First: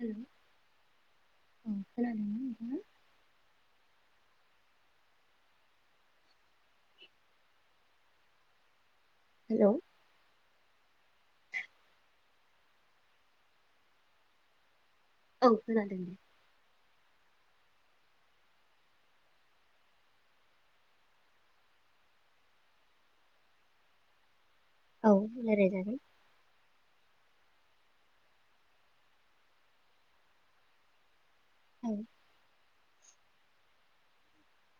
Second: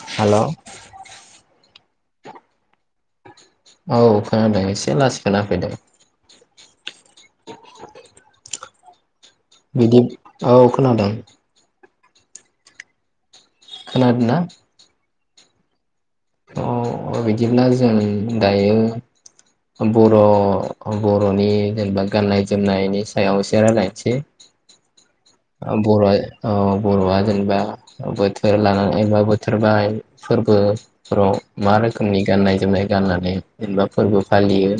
हेल' hello औ खोनादोंना नोंथाङा? औ खोनादों एसे लासै खोना फैदों। [inaudible] हेलौ बिदि औ खोनादों। खोनादों ना? औ खोनादों दे। औ बिदिब्ला जों दायो बर' बर'नि जेनेबा गाननाय जोमनायनि सायाव एसे रायलायसै। औ आ रायलायजागोन। बराय आ बर'आ जेनेबा बोथोर लानानैबा बोथोर बाय फोर्बो फोराव मा औ रोखोमनि गाननाय जोमनाय? गाननानै जेनेबा फोरबो फालियो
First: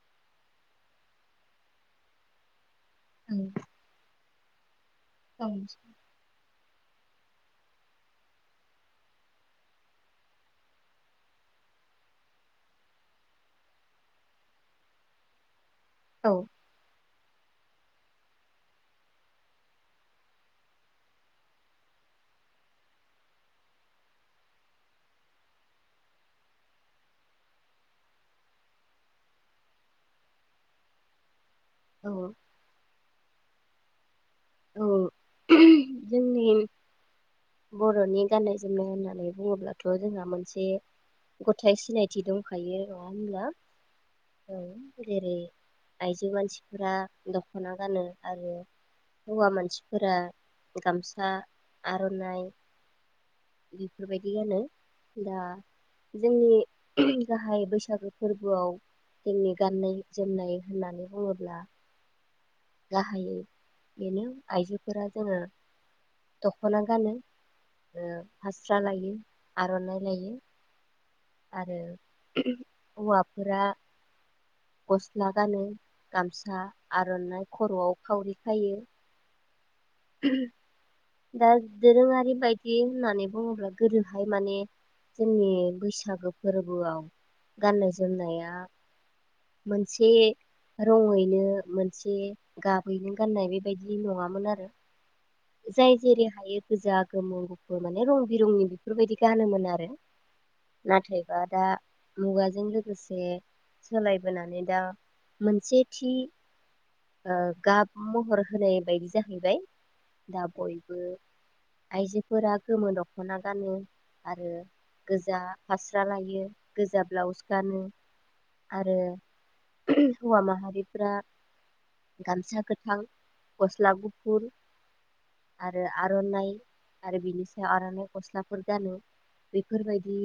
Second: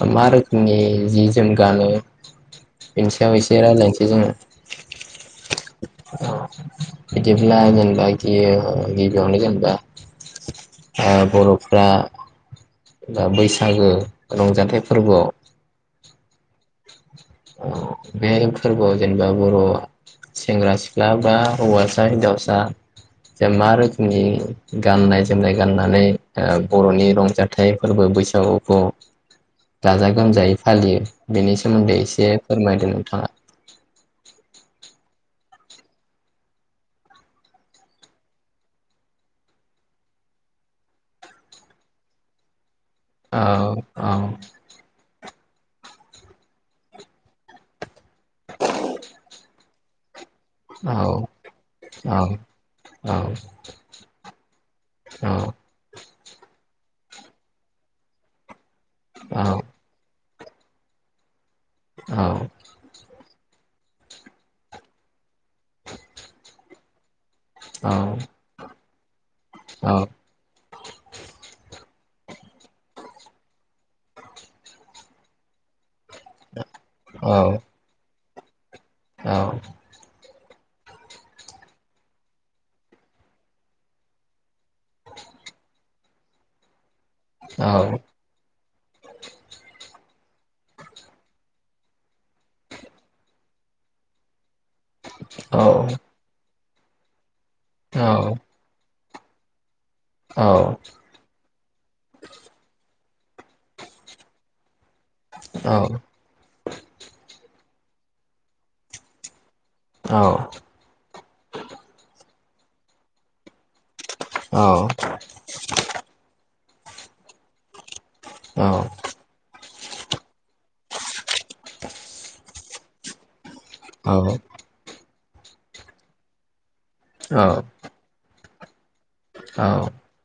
बा मा रोखोमनि जि जोम गानो बेनिसयाव एसे रायज्लायनोसै जोङो। औ। बिदिब्ला जेनबा गि-गिबियावनो जेनबा आ बर'फ्रा दा बैसागो रंजाथाइ फोरबोआव औ। बे फोरबोआव जेनेबा बर' सेंग्रा सिख्ला बा हौवासा हिनजावसा जे मा रोखोमनि गाननाय जोमनाय गाननानै ओ बर'नि रंजाथाइ फोरबो बैसागुखौ गाजा गोमजायै फालियो बेनि सा सोमोन्दै औ इस दे फोरमायदो नोंथाङा। औ [inaudible] जोंनि बर'नि गाननाय जोमनाय होननानै बुङोब्लाथ' जोंहा मोनसे गथाय सिनायथि दंखायो। नङा होमब्ला? औ औ। जेरै आइजो मानसिफोरा दख'ना गानो। आरो हौवा मानसि फोरा औ गामसा औ आर'नाइ औ बेफोरबायदियानो दा जोंनि गाहाय बैसागो फोरबोआव औ दिनि गाननै जोमनाय होननानै बुङोब्ला औ। गाहायै बेनो आइजोफोरा जोंङो दख'ना गानो। ओ फास्रा लायो। आर'नायइ लायो। आरो हौवाफोरा गस्ला गानो। गामसा औ आर'नाइ खर'आव खावरि हायो। औ। [unintelligible] दा दोरोंङारि बायदि होननानै बुंङोब्ला गोदोहाय माने जोंनि बैसो बैसागो फोरबोआव गाननो जोमनाया मोनसे रङैनो मोनसे गाबैनो गाननाय बेबायदि नङामोन आरो। जाय जेरै हायो गोजा गोमो माने रं बिरंनि बेफोरबायदि गानोमोनो आरो औ नाथायबा दा मुगाजों लोगोसे सोलायबोनानै दा मोनसे औ थि ओ गाब महर होनाय बायदि जाहैबाय औ दा बयबो आइजो फोरा गोमो दखना गानो आरो गोजा फास्रा लायो गोजा ब्लाउस गानो आरो हौवा माहारिफोरा गामसा गोथां गस्ला औ गुफुर आरो आरनाइ आरो बिनि सायाव आरनाय गस्ला फोर गानो बेफोरबायदि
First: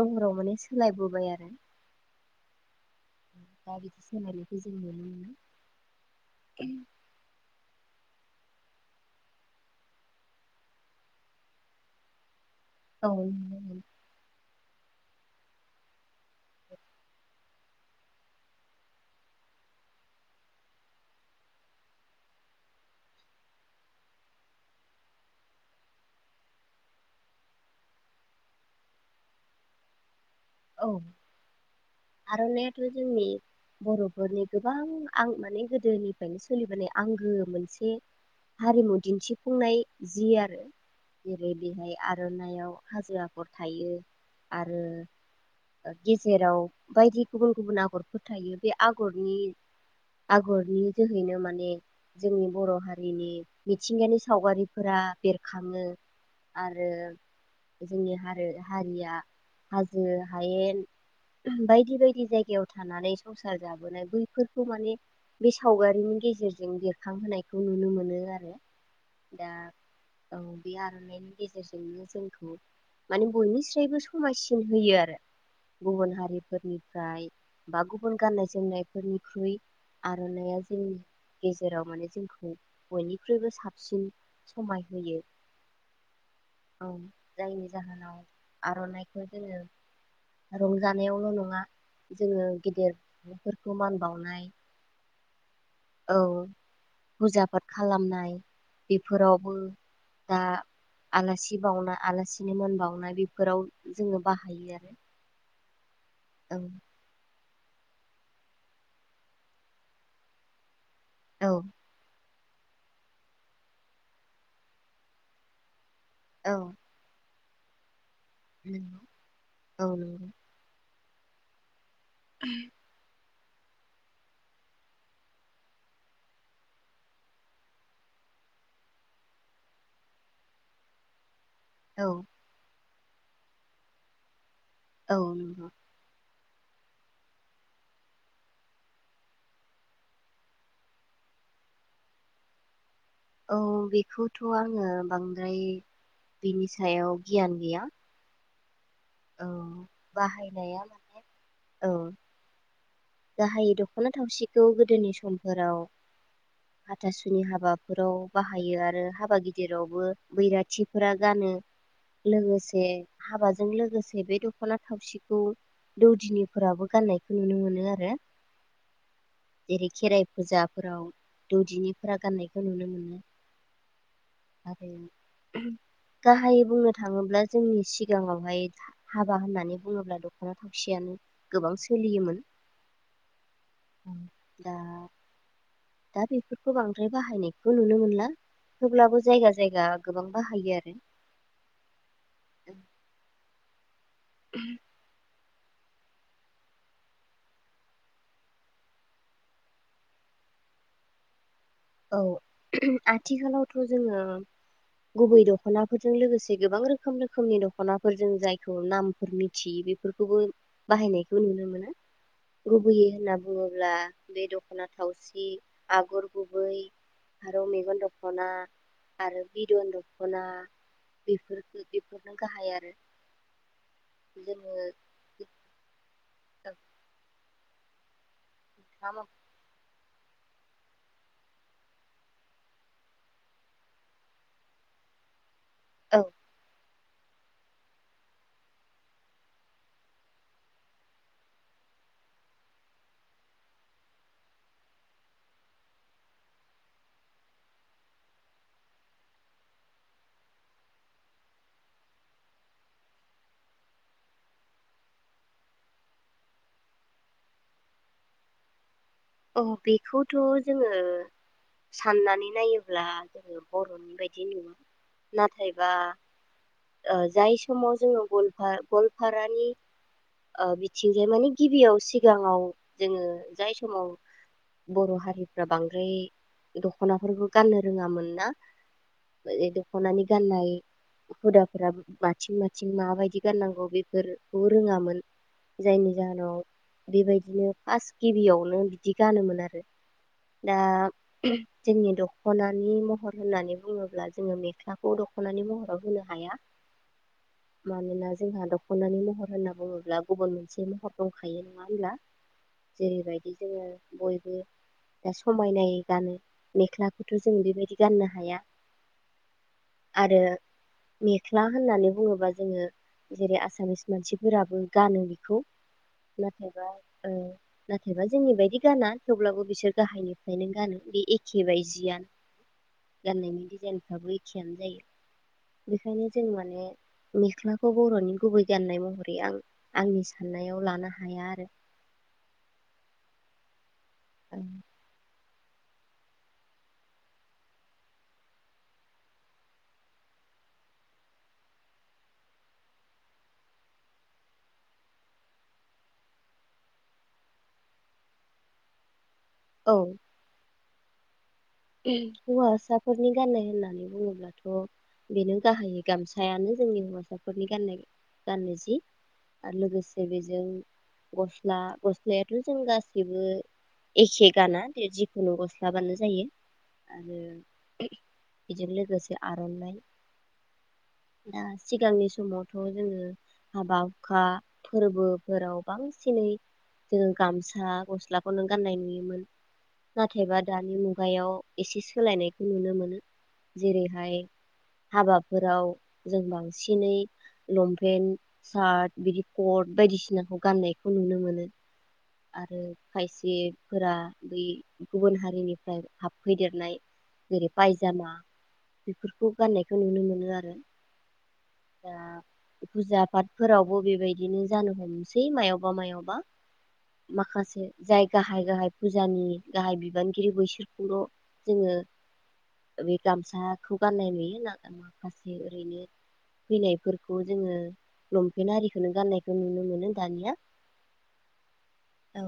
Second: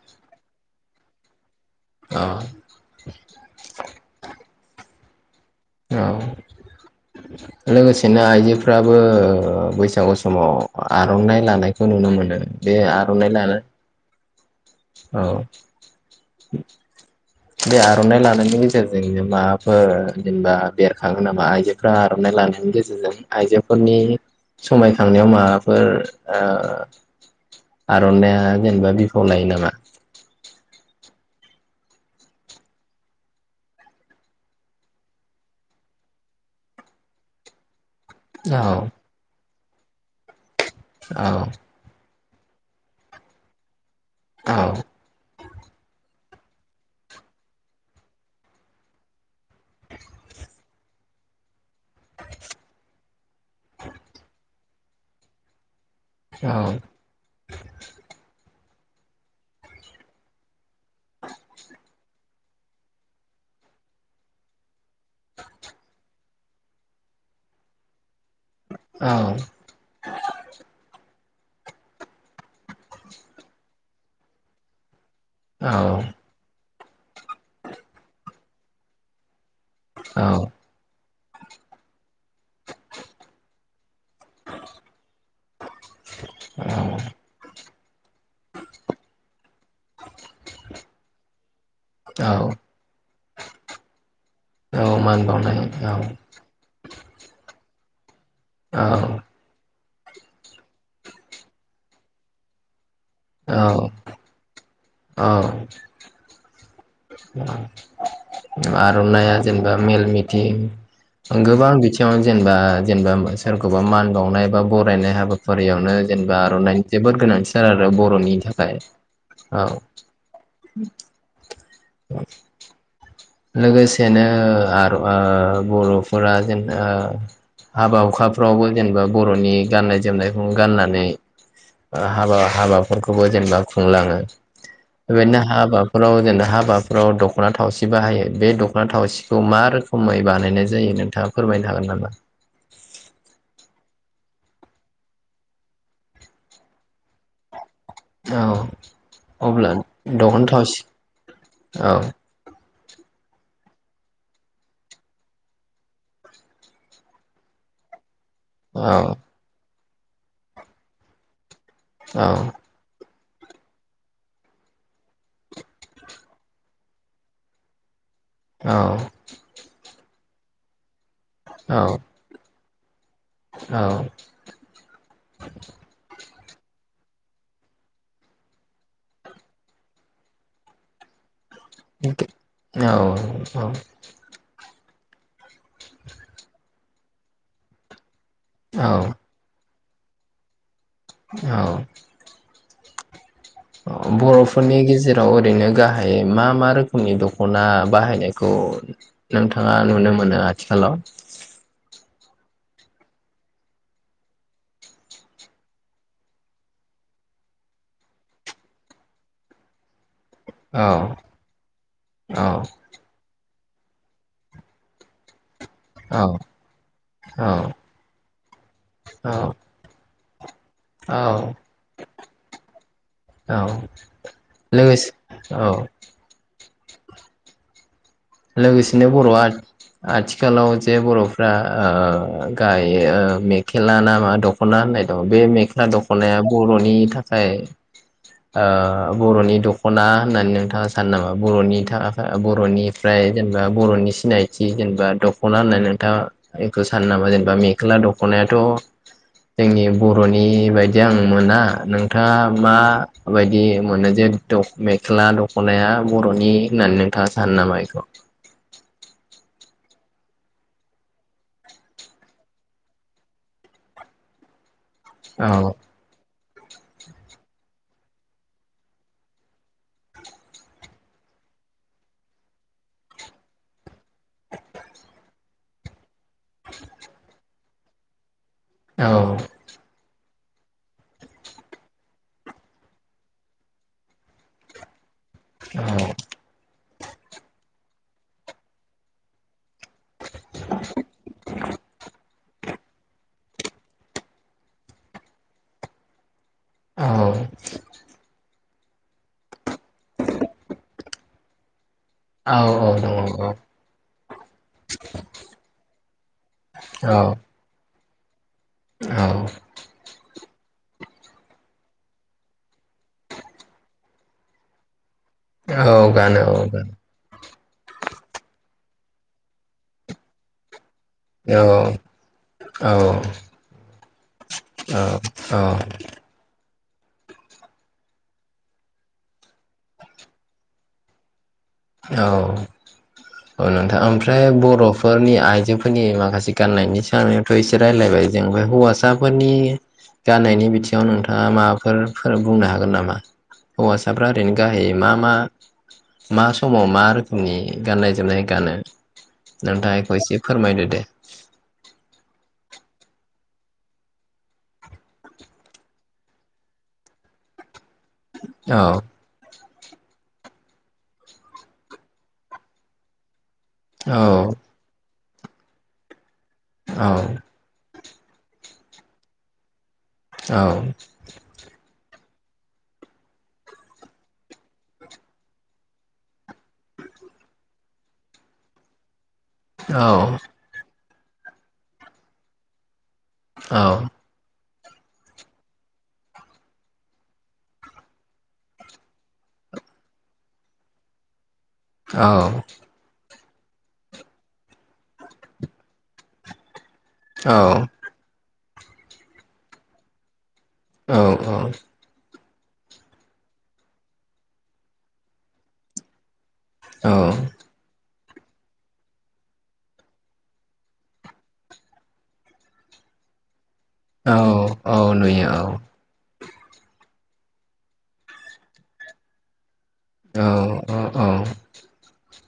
महराव माने सोलायबोबाय आरो औ सिनारिखौ जों नुनो मोनो। औ लोगोसे नो आइजोफ्राबो ओ बैसागु समाव आर'नाइ लानायखौ नुनो मोनो। बे औ आर'नाइ नुनो लानो मोनो। औ बे आर'नाइ लानायनि गेजेरजोंनो माबाफोर जेनेबा बेरखाङो नामा आइजोफोरा आर'नाइ लानायनि गेजेरजों आइजोफोरनि समायखांनायाव माबाफोर ओ आर'नाइया जेनेबा बिफाव लायो नामा? [inaudible] औ आर'नाइयाथ' जोंनि बरफोरनि गोबां आं माने गोदोनिफ्रायनो सोलिबोनाय आंगो मोनसे औ हारिमु दिनथि फुंनाय जि आरो औ जेरै जोंनि आर आर'नाइयाव हाजो आगर थायो। औ आरो गेजेराव बायदि गुबुन गुबुन आगरफोरो थायो बे आगरनि आगरनि जोहैनो माने जोंनि बर' हारिनि मिथिंगानि सावगारिफोरा बेरखाङो। आरो जोंनि हारो हारिया हाजो हायेन बायदि बायदि जायगायाव थांनानै संसार जाबोनाय बैफोरखौ माने बे सावगारिनि गेजेरजों बेरखांहोनायखौ नुनो मोनो आ रो औ दा औ बे आर'नायनि गेजेरजोंनो जोंखौ माने बयनिस्रायबो समायसि नुहोयो आरो। गुबुन हारिफोरनि फ्राय बा गुबुन गाननाय जोमनायफोरनिख्रुइ आर'नाइया औ जोंनि गेजेराव माने जोंखौ बयनिख्रुबो साब सिन समाय होयो। औ जायनो जाहोनाव आर'नाइ खो जोङो रंजानायावल' नङा औ औ जोङो गिदिर फोरखौ मान बाउनाय औ मान बाउनाय। औ। फुजा पात खालामनाय औ बेफोरावबो दा आलासि बावना आलासिनो मानबावनाय बेफोराव जोङो बाहायो आरो ओ औ आर'नाइय जेनबा मेल मिथिं ओं औ गोबां बिथिङाव जेनबा-जेनबा सोरखौबा मान बावनाय बा गरायनाय हाबाफारियावनो जेनबा औ आर'नाइनायनि जोबोद गोनांथि [unintelligible] बर'नि थाखाय नंगौ औ [inaudible] [inaudible] लोगोसेनो आरो ओ बर'फोरा जोंना हाबा हुखाफ्रावबो जेनबा बर'नि गाननाय- जोमनायखौ गाननानै औ हाबा हाबा फोरखौबो जेनेबा खुंलाङो औ नो नंगौ हाबाफोराव जेनबा हााबाफोराव दख'ना थावसिन बाहायो बे दख'ना थावसिखौ मा रोखोमै बानायनाय जायो नोंथाङा फोरमायनो हागोन नामा औ बेखौथ' आङो बांद्राय बिनि सायाव गियान गैया औ औ अब्ला बाहायनाया दखनथावउसि औ गाहायै दख'ना थावसिखौ गोदोनि समफोराव हाथासुनि हाबाफोराव बाहायो औ आरो हाबा गिदिर जेरावबो बैराथिफोरा गानो औ लोगो लोगोसे हाबाजों लोगोसे बे दख'ना थावसि खौ दौदिनिफोराबो गाननायखौ नुनो मोनो आरो औ जेरै खेराइ फुजाफोराव औ दौदिनिफोरा गाननाय नुनो मोना आरो गाहायै बुंनो थाङोब्ला जोंनि सिगाङावहाय हाबा होननानै बुङोब्ला दख'ना थावसेयानो औ औ दा दा बेफोरखौ बांद्राय बाहायनायखौ नुनो मोनला औ थेउब्लाबो जायगा जायगा गोबां बाहायो आरो औ [inaudible] बर'फोरनि गेजेराव ओरैनो गाहाय मा मा रोखोमनि दख'ना बाहायनायखौ नोंथाङा नुनो मोनो आथिखालाव औ आथिखालावथ' जोङो गुबै दख'नाफोरजों लोगोसे गोबां रोखोम रोखोमनि दख'नाफोरजों जायखौ नामफोर मिथियै बेफोर खौबो औ बाहायनायखौ नुनो मोना औ लुबैयि होनना बुङोब्ला बे दखाना थावसि औ आगरगु गुबै आरो औ मेगन दख'ना आरो बिदन दख खना औ बेफोर-बेफोरनो गाहाय आरो औ औ जोंङो [inaudible] लोगोसे औ लोगोसेनो बर'आ आथिखालाव जे बर'फ्रा ओ गायो मेखेला ना मा दख'ना होननाय दं बे मेख ख्ला औ दख'नाया बर'नि थाख खाय ओ बर'नि दख'ना होननानै नोंथाङा सानो नामा बरनि था बर'नि ओमफ्राय जेनेबा बर'नि सिनायथि जेनेबा दख'ना होननानै नोंथाङा बेखौ सानो नामा जेनेबा मेख्ला दख'नायाथ' जोंनि बर'नि बायदि आं मोना नोंथाङा माबायदि मोनो जे मेख्ला दख'नाया बर'नि होननानै नोंथाङा सानो नामा ए खौ औ बेखौथ' जोङो साननानै नायोब्ला जोङो बर'नि बायदि नुवा औ नाथायबा ओ जाय समाव जोङो गल गलपारानि ओ बिथिंहाय माने गिबियाव सिगाङाव जोङो जाय समाव बर' हारिफ्रा बांद्राय दख'नाफोरबो गाननो रोङामोन ना औ सख'नानै गाननाय हुदाफोरा माथिं माथिं माबायदि गाननांगौ बेफोरखौ रोङामोन जायनि जाहोनाव बेबायदिनो फास गिबियावनो बिदि गानोमोन आरो दा जोंनि दख' दख'नानि महर होननानै बुङोब्ला जोङो मेख्लाखौ दख'नानि महराव होनो हाया औ मानोना जोंहा दख दख'नानि महर होनना बुङोब्ला गुबुन मोनसे महर दंखायो। नङा होमब्ला औ दङ औ जेरैबायदि जोङो बयबो दा समायनायै गानो औ मेख्लाखौथ' जों बिदि गाननो हाया औ आरो मेख्ला होननानै बुङोबा जोङो जेरै आसामिस मानसिफोराबो गानो बेखौ गानो औ नाथायबा गानो ओ नाथायबा जोंनि बायदि गाना थेवब्लाबो बिसोर गाहायनिफायनो गानो बे औ एखे बाय जियानो औ गाननायनि डिजाइनफ्राबो एखेयानो जायो औ औ बेखायनो जों माने मेख्लाखौ बर'नि गुबै गाननाय महरै आं आंनि साननायाव लानो हाया आरो औ औ नोंथां आं ओमफ्राय बर'फोरनि आइ जोफोरनि माखासे गाननायनि साननायावथ' एसे रायजलायबाय जों ओमफाय हौवासाफोरनि गाननायनि बिथिङाव नोंथाङा माबाफोर फोर बुंनो हागोन नामा हौवासाफ्रा ओरैनो गाहायै मा मा मा समाव मा रोखोमनि गाननाय जोमनाय गानो। नोंथांआ औ एखौ एसे फोरमायदो दे [inaudible] हौवासाफोरनि गान्नाय होननानै बुङोब्लाथ' बेनो गाहायै गामसायानो जोंनि हौवासाफोरनि गान्नाय औ गानोजि आरो लोगोसे बेजों गस्ला गस्लायाथ' जों गासिबो औ एखे गाना दि खुनु गस्लाबानो जायो औ आरो बेजों लोगोसे आर'नाइ औ दा सिगांनि समावथ' जोङो हाबा हुखा फोरबोफोराव बांसिनै जोंङो गामसा सा गस्लाखौ नों गाननाय नुयोमोन नाथायबा दानि मु गायाव एसे सोलायनायखौ नुनो मोनो जिरै हाय हाबाफोराव जों बांसिनै लंपेन्ट सार्ट बिदि कट बायदिसिनाखौ गाननायखौ नुनो मोनो आरो खाय जे फोरा बै गुबुन हारिनि फ्राय हाबफैदेरनाय औ जेरै फायजामा बेफोरखौ गान्नायखौ नुनो मोनो आ औ औ फुजा पातफोरावबो बेबायदिनो जानो हमसै मायावबा मायावबा माखासे जाय गाहाय गाहाय फुजानि गाहाय बिबानगिरि बैसो बेफोरखौल' जोङो बे गामसा खौ गाननाय नुयो ना औ माखासे नुयो ओरैनो फैनायफोरखौ जोङो लंपेन्ट आरिखौनो गाननायखौ नुनो मोनो नों दानिया औ औ औ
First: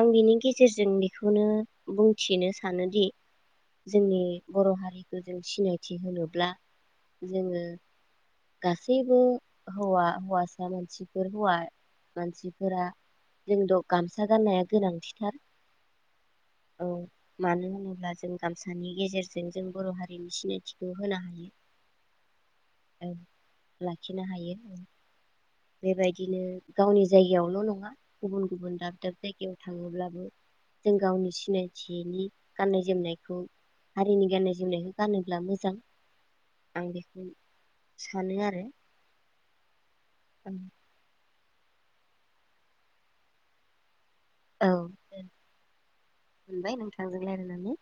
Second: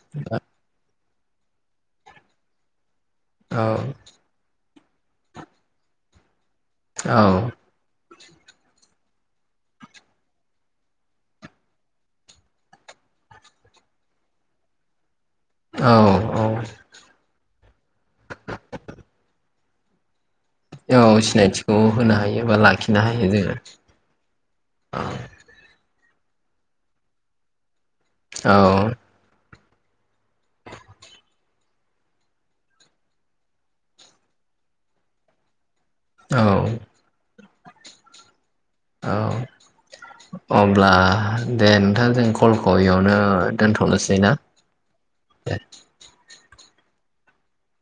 आं बिनि गेजेरजों बेखौनो बुं थिनो सानोदि जोंनि बर' हा रिखौ गोजौ सिनायथि होनोब्ला जोङो गासैबो हौवा हौवासा मानसिफोर हौवा मानसिफोरा जोंथ' गामसा गाननाया गोनांथिथार औ औ औ मानो होनोब्ला जों गामसानि गेजेरजों जों बर' हारिनि सिनायथिखौ औ होनो हायो सिनायथिखौ होनो हायो बा लाखिनो औ हायो लाखिनो हायो जोङो बेबायदिनो गावनि जायगायावल' नङा गुबुन गुबुन दाब औ दाब जायगायाव थांओब्लाबो जों गावनि सिनायथिनि गाननाय जोमनायखौ हारिनि गाननाय जोमनायखौ गानोब्ला मोजां औ आं बेखौनो सानो आरो औ औ अब्ला दे नोंथां जों कलखौ बेयावनो दोनथ'नोसै ना दे मोनबाय नोंथांजों रायलायनानै